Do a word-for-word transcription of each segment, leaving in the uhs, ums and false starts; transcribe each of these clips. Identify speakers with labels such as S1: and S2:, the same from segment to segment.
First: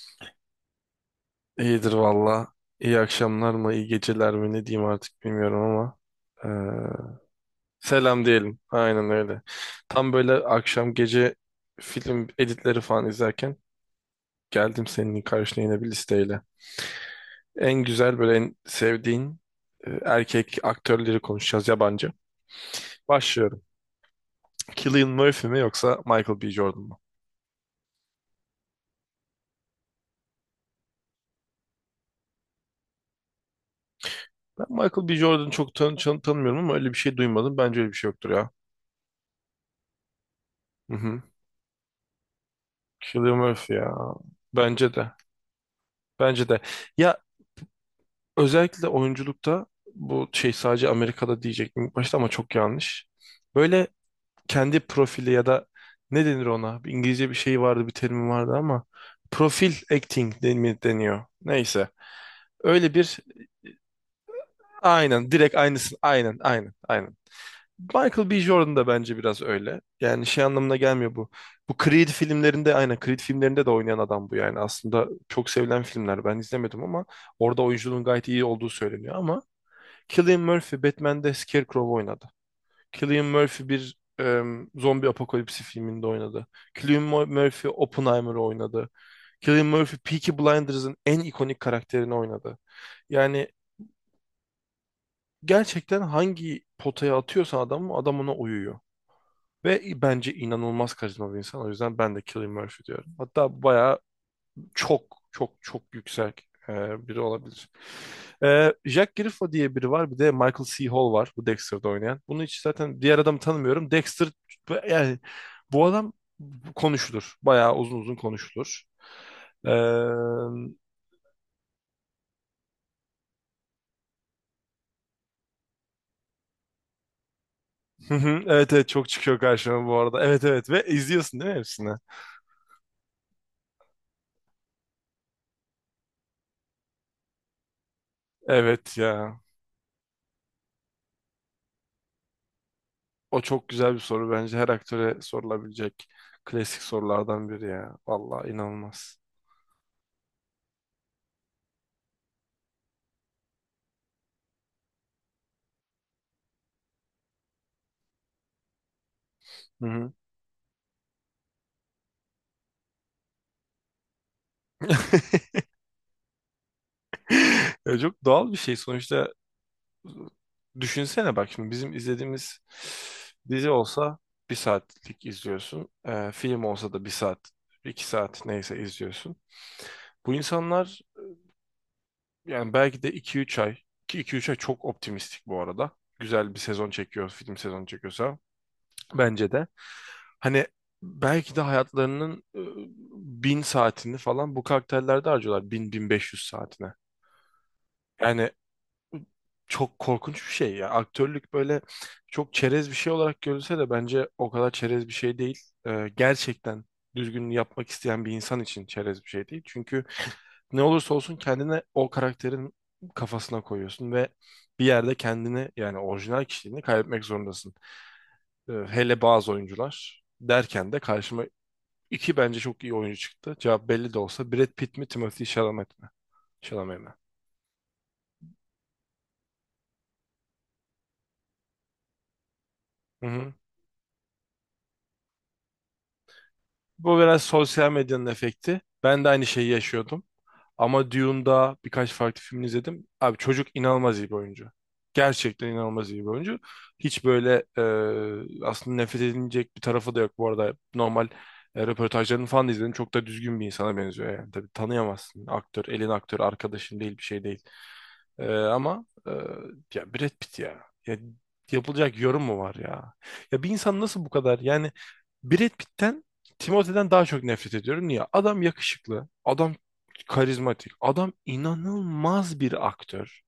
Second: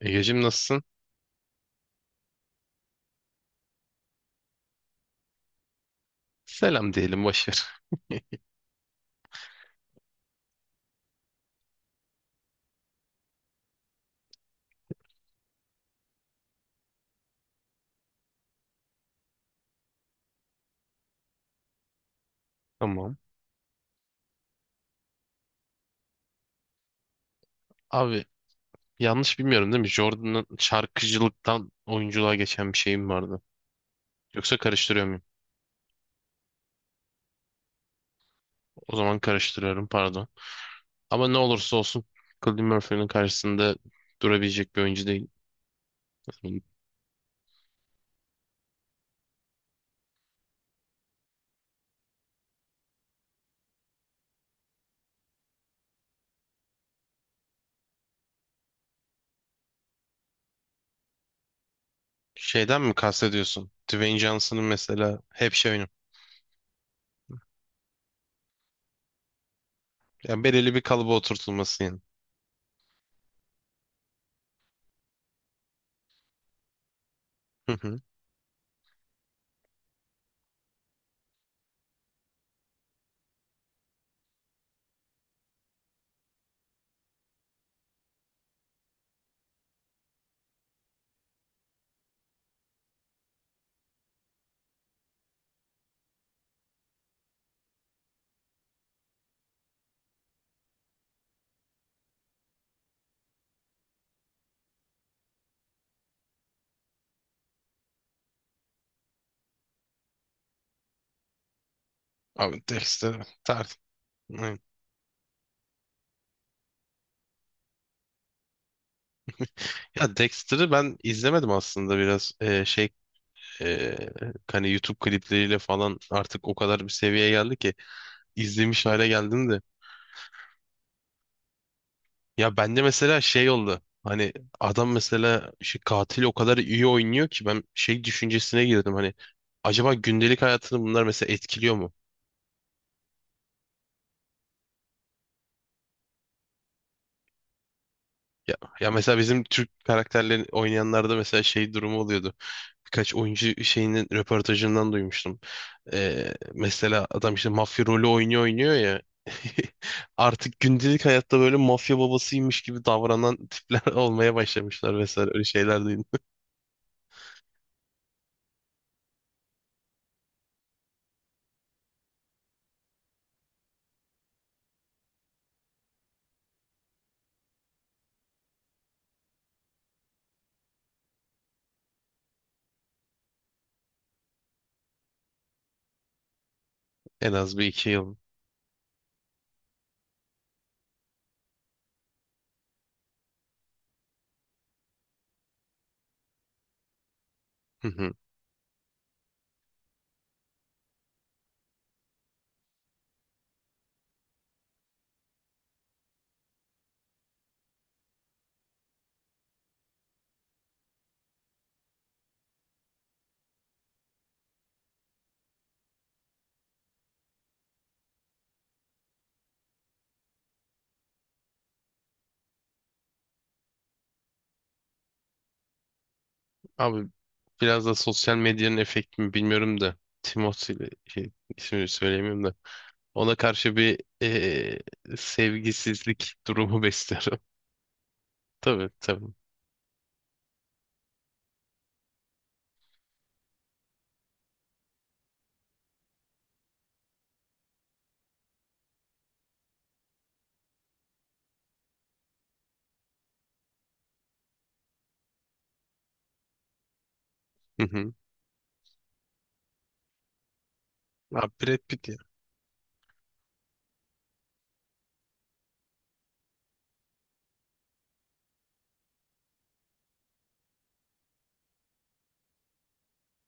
S1: Egeciğim nasılsın?
S2: İyidir valla. İyi akşamlar mı, iyi geceler mi ne diyeyim artık bilmiyorum ama.
S1: Selam
S2: eee,
S1: diyelim boş ver.
S2: Selam diyelim. Aynen öyle. Tam böyle akşam gece film editleri falan izlerken geldim senin karşına yine bir listeyle. En güzel böyle en sevdiğin e, erkek aktörleri konuşacağız yabancı.
S1: Tamam.
S2: Başlıyorum. Cillian Murphy mi yoksa Michael B. Jordan mu?
S1: Abi yanlış bilmiyorum değil mi? Jordan'ın şarkıcılıktan oyunculuğa geçen bir şeyim vardı. Yoksa
S2: Ben
S1: karıştırıyor
S2: Michael B.
S1: muyum?
S2: Jordan'ı çok tan tan- tanımıyorum ama öyle bir şey duymadım. Bence öyle bir şey yoktur ya.
S1: O zaman karıştırıyorum pardon.
S2: Hı hı.
S1: Ama ne olursa olsun Cillian Murphy'nin
S2: Cillian
S1: karşısında
S2: Murphy ya.
S1: durabilecek bir
S2: Bence
S1: oyuncu
S2: de.
S1: değil.
S2: Bence de. Ya özellikle oyunculukta bu şey sadece Amerika'da diyecektim ilk başta ama çok yanlış. Böyle kendi profili ya da ne denir ona? Bir İngilizce bir şey vardı, bir terim vardı ama profil acting deni- deniyor. Neyse.
S1: Şeyden
S2: Öyle
S1: mi
S2: bir
S1: kastediyorsun? Dwayne Johnson'ın mesela
S2: aynen
S1: hep
S2: direkt
S1: şey oyunu.
S2: aynısın. Aynen, aynen, aynen. Michael B. Jordan da bence biraz öyle. Yani şey
S1: Ya belirli
S2: anlamına
S1: bir kalıba
S2: gelmiyor bu. Bu
S1: oturtulması yani.
S2: Creed filmlerinde aynen Creed filmlerinde de oynayan adam bu yani. Aslında çok sevilen filmler. Ben izlemedim ama orada
S1: Hı hı.
S2: oyunculuğun gayet iyi olduğu söyleniyor ama Cillian Murphy Batman'de Scarecrow oynadı. Cillian Murphy bir em, zombi apokalipsi filminde oynadı. Cillian Mur- Murphy Oppenheimer'ı oynadı. Cillian Murphy Peaky Blinders'ın en ikonik karakterini oynadı. Yani gerçekten hangi potaya atıyorsan adamı adam ona uyuyor. Ve bence inanılmaz karizma bir insan. O yüzden ben de Cillian Murphy diyorum. Hatta bayağı çok çok çok yüksek e, biri olabilir. E, Jack Griffo diye biri var. Bir de Michael C. Hall var. Bu Dexter'da oynayan. Bunu hiç
S1: Abi
S2: zaten diğer
S1: Dexter
S2: adamı
S1: tar.
S2: tanımıyorum. Dexter
S1: Hı.
S2: yani bu adam konuşulur. Bayağı uzun uzun konuşulur. E,
S1: Ya Dexter'ı ben izlemedim aslında biraz Ee, şey ee, hani YouTube klipleriyle falan artık o kadar bir seviyeye geldi ki
S2: evet
S1: izlemiş
S2: evet,
S1: hale
S2: çok çıkıyor
S1: geldim de.
S2: karşıma bu arada. Evet evet, ve izliyorsun değil mi hepsini?
S1: Ya bende mesela şey oldu. Hani adam mesela şu katil o kadar iyi oynuyor ki ben şey düşüncesine girdim
S2: Evet
S1: hani
S2: ya.
S1: acaba gündelik hayatını bunlar mesela etkiliyor mu?
S2: O çok güzel bir soru bence. Her aktöre sorulabilecek klasik sorulardan biri ya. Vallahi
S1: Ya, ya mesela
S2: inanılmaz.
S1: bizim Türk karakterlerini oynayanlarda mesela şey durumu oluyordu. Birkaç oyuncu şeyinin röportajından duymuştum. Ee, mesela adam işte mafya rolü oynuyor oynuyor ya.
S2: Hı hı.
S1: Artık gündelik hayatta böyle mafya babasıymış gibi davranan tipler olmaya başlamışlar vesaire öyle şeyler duydum.
S2: Ya çok doğal bir şey sonuçta. Düşünsene bak şimdi bizim izlediğimiz dizi olsa bir saatlik izliyorsun. Ee, film olsa da bir saat, iki saat neyse izliyorsun. Bu insanlar yani belki de iki üç ay, ki iki üç ay çok optimistik bu arada. Güzel bir sezon çekiyor,
S1: En
S2: film
S1: az bir
S2: sezonu
S1: iki yıl.
S2: çekiyorsa. Bence de. Hani belki de hayatlarının e, bin saatini falan bu karakterlerde harcıyorlar. Bin, bin beş yüz saatine. Yani çok korkunç bir şey ya. Aktörlük böyle çok çerez bir şey olarak görülse de bence o kadar çerez bir şey değil. Ee, gerçekten düzgün yapmak isteyen bir insan için çerez bir şey değil. Çünkü ne olursa olsun kendine o karakterin kafasına koyuyorsun ve bir yerde kendini yani orijinal kişiliğini kaybetmek zorundasın. Ee, hele bazı oyuncular derken de karşıma İki bence çok iyi oyuncu çıktı. Cevap belli de olsa. Brad Pitt mi, Timothy Chalamet mi? Chalamet
S1: Abi
S2: mi?
S1: biraz da sosyal medyanın efekti mi bilmiyorum da Timothy ile şey, ismini söyleyemiyorum da
S2: Hı
S1: ona
S2: hı.
S1: karşı bir eee, sevgisizlik durumu
S2: Bu
S1: besliyorum.
S2: biraz sosyal medyanın efekti.
S1: Tabii
S2: Ben de
S1: tabii.
S2: aynı şeyi yaşıyordum. Ama Dune'da birkaç farklı film izledim. Abi çocuk inanılmaz iyi bir oyuncu. Gerçekten inanılmaz iyi bir oyuncu. Hiç böyle e, aslında nefret edilecek bir tarafı da yok. Bu arada normal e, röportajlarını falan da izledim. Çok da düzgün bir insana benziyor yani. Tabii tanıyamazsın. Aktör, elin aktör, arkadaşın değil bir şey değil.
S1: Hı hı.
S2: Ee, ama e, ya Brad Pitt ya. Ya.
S1: Abi Brad Pitt ya.
S2: Yapılacak yorum mu var ya? Ya bir insan nasıl bu kadar, yani Brad Pitt'ten Timothée daha çok nefret ediyorum. Niye? Adam yakışıklı, adam karizmatik, adam inanılmaz bir aktör.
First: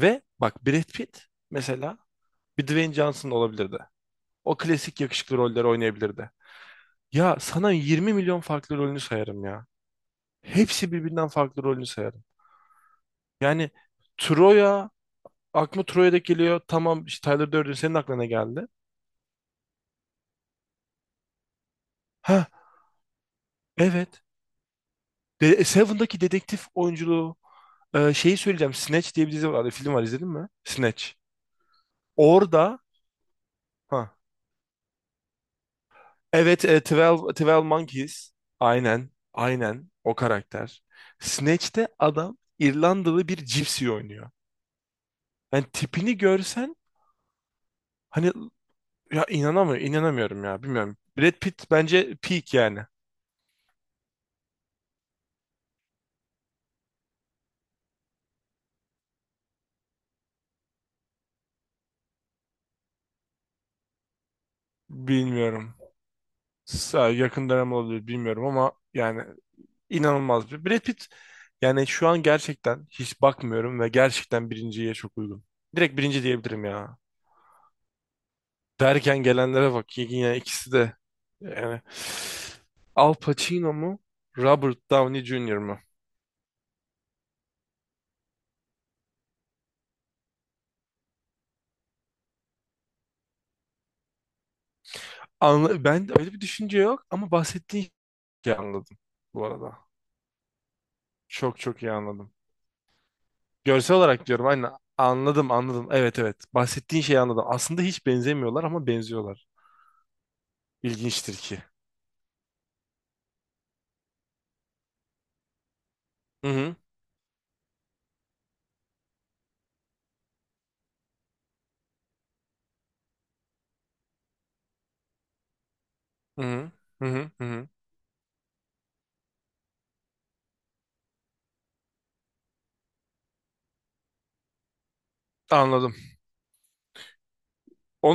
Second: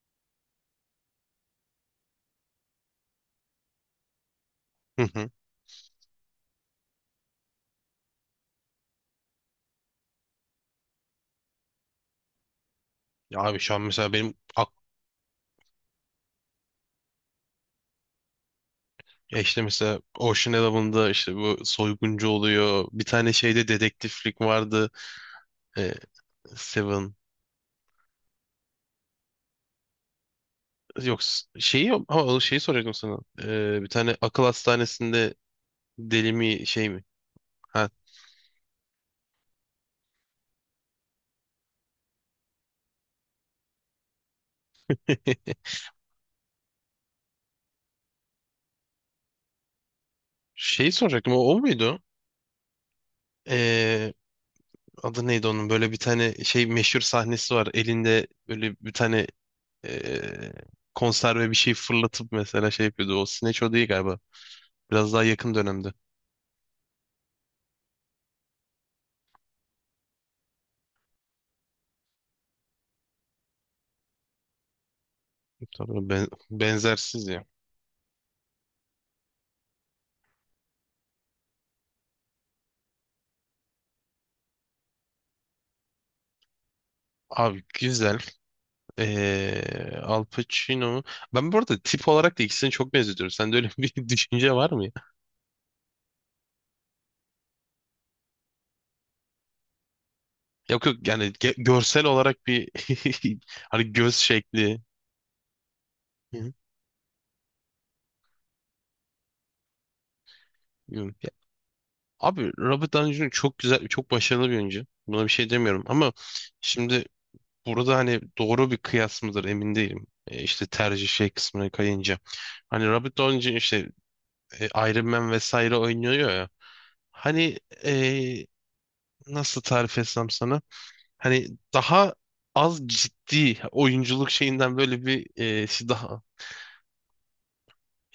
S2: Ve bak Brad Pitt mesela bir Dwayne Johnson olabilirdi. O klasik
S1: Hı hı.
S2: yakışıklı rolleri oynayabilirdi. Ya sana 20 milyon farklı rolünü sayarım ya. Hepsi birbirinden farklı rolünü sayarım.
S1: Ya abi
S2: Yani
S1: şu an mesela benim ak
S2: Troya aklıma Troy'da geliyor. Tamam işte, Tyler Durden senin aklına ne geldi?
S1: ya işte mesela Ocean Eleven'da işte bu soyguncu
S2: Ha,
S1: oluyor. Bir tane şeyde
S2: evet.
S1: dedektiflik vardı.
S2: De e,
S1: Eee,
S2: Seven'daki dedektif
S1: Seven.
S2: oyunculuğu e, şeyi söyleyeceğim. Snatch diye bir dizi var. Film var, izledin mi? Snatch.
S1: Yok s- Şeyi ama o şeyi
S2: Orada,
S1: soracaktım sana. Eee, bir
S2: ha
S1: tane akıl hastanesinde deli
S2: evet,
S1: mi
S2: e,
S1: şey mi?
S2: Twelve 12
S1: Ha.
S2: Monkeys. Aynen. Aynen o karakter. Snatch'te adam İrlandalı bir cipsi oynuyor. Yani tipini görsen, hani, ya inanamıyorum, inanamıyorum ya
S1: Şeyi
S2: bilmiyorum. Brad
S1: soracaktım o, o
S2: Pitt
S1: muydu?
S2: bence peak yani.
S1: Ee, Adı neydi onun? Böyle bir tane şey meşhur sahnesi var. Elinde böyle bir tane ee, konserve bir şey fırlatıp mesela şey yapıyordu. O Snatch o değil galiba. Biraz daha yakın
S2: Bilmiyorum.
S1: dönemde.
S2: Sa- Yakın dönem olabilir bilmiyorum ama yani İnanılmaz bir. Brad Pitt yani şu an gerçekten hiç bakmıyorum ve gerçekten birinciye çok uygun. Direkt
S1: Tabii
S2: birinci
S1: ben-
S2: diyebilirim ya.
S1: benzersiz ya.
S2: Derken gelenlere bak, yani ikisi de, yani Al Pacino mu Robert Downey Junior mu?
S1: Abi güzel. Ee, Al Pacino. Ben bu arada tip olarak da ikisini çok benzetiyorum. Sende öyle bir düşünce var mı ya?
S2: Anla ben öyle bir düşünce yok ama bahsettiğin şeyi anladım bu arada.
S1: Yok yok yani ge-
S2: Çok çok iyi
S1: görsel
S2: anladım.
S1: olarak bir hani
S2: Görsel
S1: göz
S2: olarak diyorum, aynen
S1: şekli.
S2: anladım anladım. Evet evet,
S1: Hı
S2: bahsettiğin şeyi anladım. Aslında hiç benzemiyorlar ama benziyorlar.
S1: hı.
S2: İlginçtir ki.
S1: Abi Robert Downey Junior çok güzel, çok başarılı bir oyuncu. Buna bir şey demiyorum ama
S2: Hı hı
S1: şimdi burada hani doğru bir kıyas mıdır emin değilim. E, işte tercih şey kısmına kayınca. Hani Robert Downey Junior işte e, Iron Man vesaire oynuyor
S2: hı
S1: ya.
S2: hı hı hı. Hı
S1: Hani
S2: hı.
S1: e, nasıl tarif etsem sana? Hani daha az ciddi oyunculuk şeyinden böyle bir e, şey
S2: Anladım.
S1: daha.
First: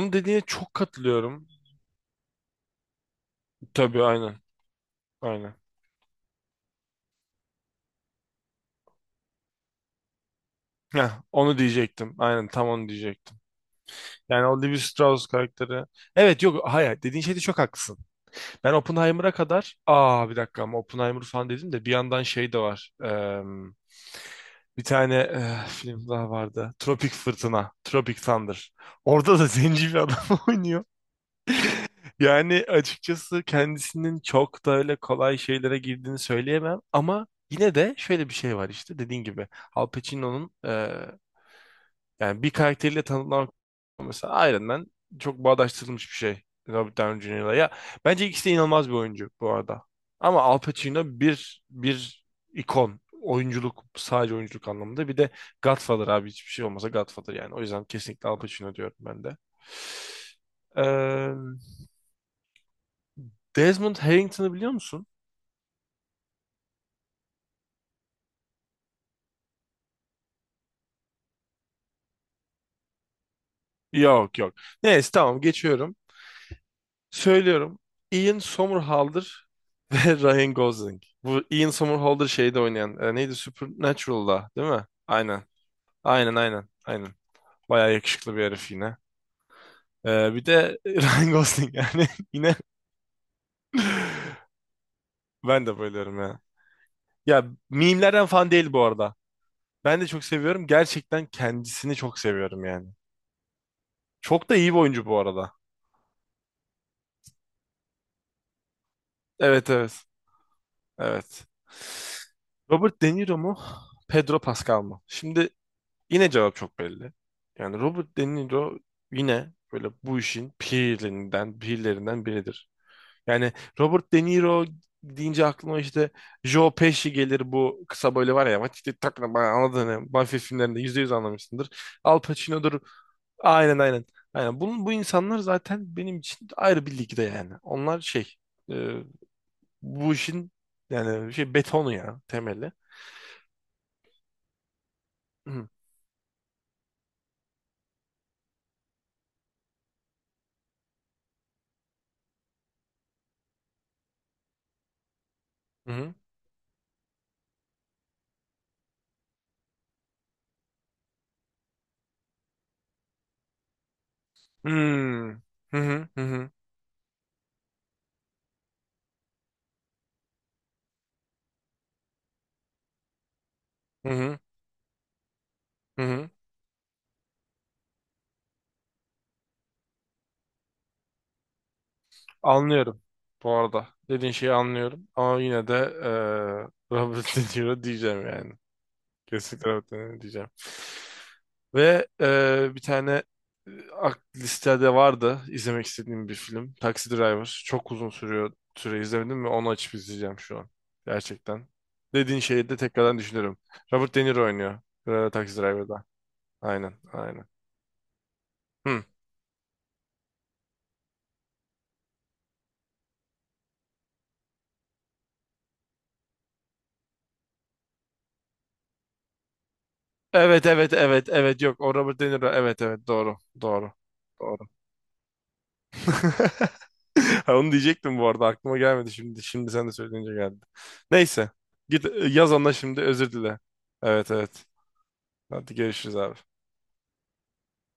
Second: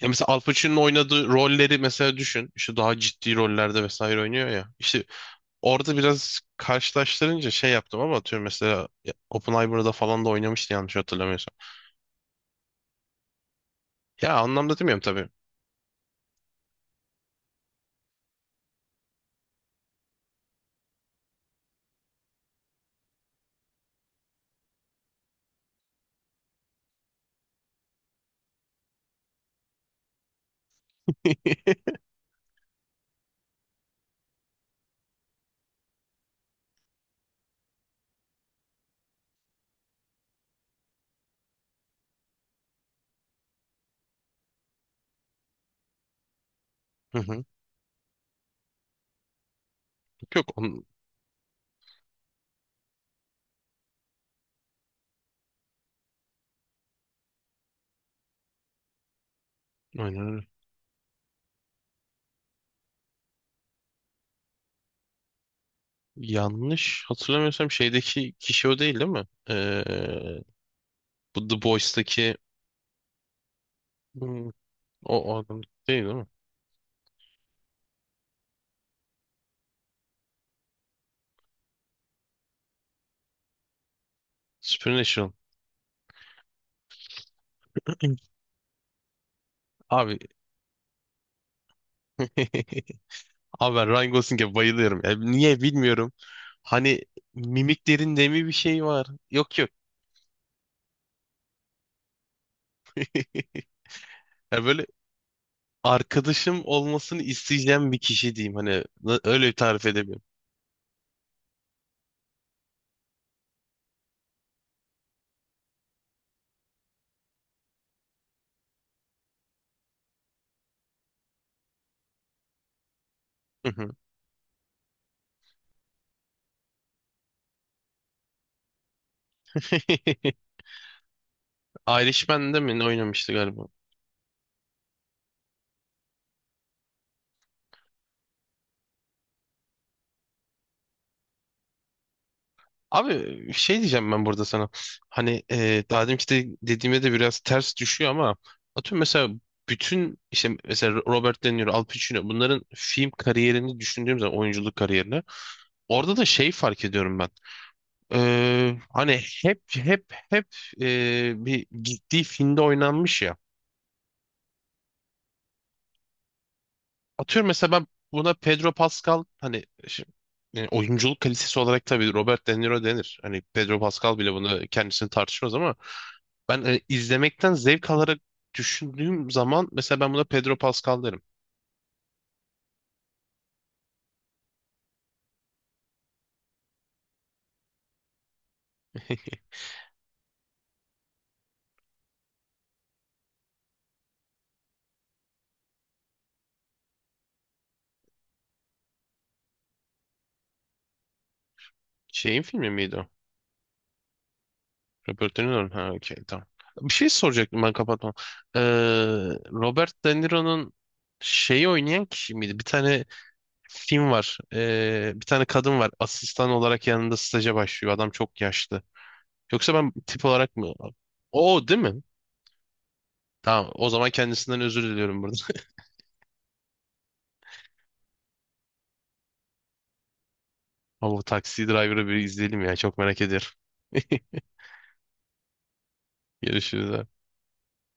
S1: Ya mesela Al
S2: dediğine çok
S1: Pacino'nun oynadığı
S2: katılıyorum.
S1: rolleri mesela düşün. İşte daha ciddi rollerde
S2: Tabii
S1: vesaire
S2: aynen.
S1: oynuyor ya. İşte
S2: Aynen.
S1: orada biraz karşılaştırınca şey yaptım ama atıyorum mesela ya, Oppenheimer'da falan da oynamıştı yanlış
S2: Heh,
S1: hatırlamıyorsam.
S2: onu diyecektim. Aynen tam onu diyecektim.
S1: Ya
S2: Yani o
S1: anlamda
S2: Levi
S1: demiyorum
S2: Strauss
S1: tabii.
S2: karakteri. Evet, yok hayır, dediğin şeyde çok haklısın. Ben Oppenheimer'a kadar, aa bir dakika, ama Oppenheimer falan dedim de bir yandan şey de var. Eee, bir tane eh, film daha vardı. Tropik Fırtına. Tropic Thunder. Orada da zenci bir adam oynuyor. Yani açıkçası kendisinin çok da öyle kolay şeylere girdiğini söyleyemem ama yine de şöyle bir şey var, işte dediğin gibi Al Pacino'nun e, yani bir karakteriyle tanımlamak, mesela Iron Man çok bağdaştırılmış bir şey Robert
S1: Hı
S2: Downey
S1: hı.
S2: junior'la ya. Bence ikisi de inanılmaz bir oyuncu bu arada ama
S1: Yok
S2: Al
S1: on,
S2: Pacino bir bir ikon oyunculuk, sadece oyunculuk anlamında. Bir de Godfather abi, hiçbir şey olmasa Godfather, yani o yüzden kesinlikle Al Pacino diyorum ben
S1: Oynar.
S2: de. Desmond Harrington'ı biliyor musun?
S1: Yanlış hatırlamıyorsam şeydeki kişi o değil değil mi? Ee, bu The Boys'taki
S2: Yok
S1: hmm,
S2: yok. Neyse,
S1: o, o
S2: tamam
S1: adam
S2: geçiyorum.
S1: değil değil mi?
S2: Söylüyorum. Ian Somerhalder ve Ryan Gosling. Bu Ian Somerhalder şeyde oynayan. E, neydi? Supernatural'da değil mi?
S1: Supernatural.
S2: Aynen. Aynen aynen. Aynen. Bayağı yakışıklı bir herif yine.
S1: Abi,
S2: E, bir de Ryan Gosling yani yine
S1: abi ben Ryan Gosling'e bayılıyorum. Ya niye
S2: ben de
S1: bilmiyorum.
S2: bayılıyorum ya.
S1: Hani
S2: Ya mimlerden
S1: mimiklerinde mi bir
S2: falan değil bu
S1: şey var?
S2: arada.
S1: Yok yok.
S2: Ben de çok seviyorum. Gerçekten kendisini çok seviyorum yani. Çok da
S1: Ya
S2: iyi bir
S1: böyle
S2: oyuncu bu arada.
S1: arkadaşım olmasını isteyeceğim bir kişi diyeyim. Hani na- öyle bir
S2: Evet
S1: tarif
S2: evet.
S1: edemiyorum.
S2: Evet. Robert De Niro mu? Pedro Pascal mı? Şimdi yine cevap çok belli. Yani Robert De Niro yine böyle bu işin pirlerinden, pirlerinden biridir. Yani
S1: Hı hı.
S2: Robert De Niro deyince aklıma işte Joe Pesci gelir, bu kısa böyle var ya, işte takla bana, anladın ya. Mafya filmlerinde yüzde yüz anlamışsındır. Al
S1: Irishman'de mi
S2: Pacino'dur.
S1: ne oynamıştı galiba?
S2: Aynen aynen. Aynen. Bunun, bu insanlar zaten benim için ayrı bir ligde yani. Onlar şey e, bu işin yani şey betonu ya temeli.
S1: Abi şey diyeceğim ben burada sana. Hani
S2: Hı hı.
S1: e, daha deminki de dediğime de biraz ters düşüyor ama atıyorum mesela bütün işte mesela Robert De Niro, Al Pacino bunların film kariyerini düşündüğüm zaman oyunculuk kariyerini
S2: Hmm.
S1: orada da şey fark ediyorum ben. E, hani hep hep hep e, bir gittiği filmde oynanmış ya.
S2: Hı hı hı hı
S1: Atıyorum mesela ben buna Pedro Pascal hani şi- yani oyunculuk kalitesi olarak tabii Robert De Niro denir. Hani Pedro
S2: hı
S1: Pascal bile
S2: hı.
S1: bunu kendisini tartışmaz ama
S2: Hı hı.
S1: ben e, izlemekten zevk alarak düşündüğüm zaman mesela ben buna Pedro Pascal derim.
S2: Anlıyorum bu arada. Dediğin şeyi anlıyorum. Ama yine de eee Robert De Niro diyeceğim yani. Kesinlikle evet, e, diyeceğim. Ve e, bir tane e, ak- listede vardı izlemek istediğim bir film. Taxi Driver. Çok uzun sürüyor, süre izlemedim ve onu açıp izleyeceğim şu an. Gerçekten. Dediğin
S1: Şeyin
S2: şeyi
S1: filmi
S2: de
S1: miydi o?
S2: tekrardan düşünürüm. Robert De Niro oynuyor. E,
S1: Robert De
S2: Taxi
S1: Niro'nun. Ha,
S2: Driver'da.
S1: okey, tamam. Bir
S2: Aynen,
S1: şey
S2: aynen.
S1: soracaktım ben kapatmam. Ee,
S2: Hı.
S1: Robert De Niro'nun şeyi oynayan kişi miydi? Bir tane film var. Ee, bir tane kadın var. Asistan olarak yanında staja başlıyor. Adam çok yaşlı. Yoksa ben tip olarak
S2: Evet,
S1: mı?
S2: evet, evet, evet.
S1: O değil
S2: Yok,
S1: mi?
S2: o Robert De Niro. Evet, evet, doğru,
S1: Tamam. O
S2: doğru.
S1: zaman
S2: Doğru.
S1: kendisinden özür diliyorum burada.
S2: Ha, onu diyecektim bu arada aklıma gelmedi şimdi. Şimdi sen de söyleyince geldi.
S1: Ama bu
S2: Neyse.
S1: Taxi
S2: Git
S1: Driver'ı
S2: e,
S1: bir
S2: yaz
S1: izleyelim
S2: ona
S1: ya. Çok
S2: şimdi
S1: merak
S2: özür
S1: ediyorum.
S2: dile. Evet evet. Hadi görüşürüz abi.
S1: Görüşürüz abi.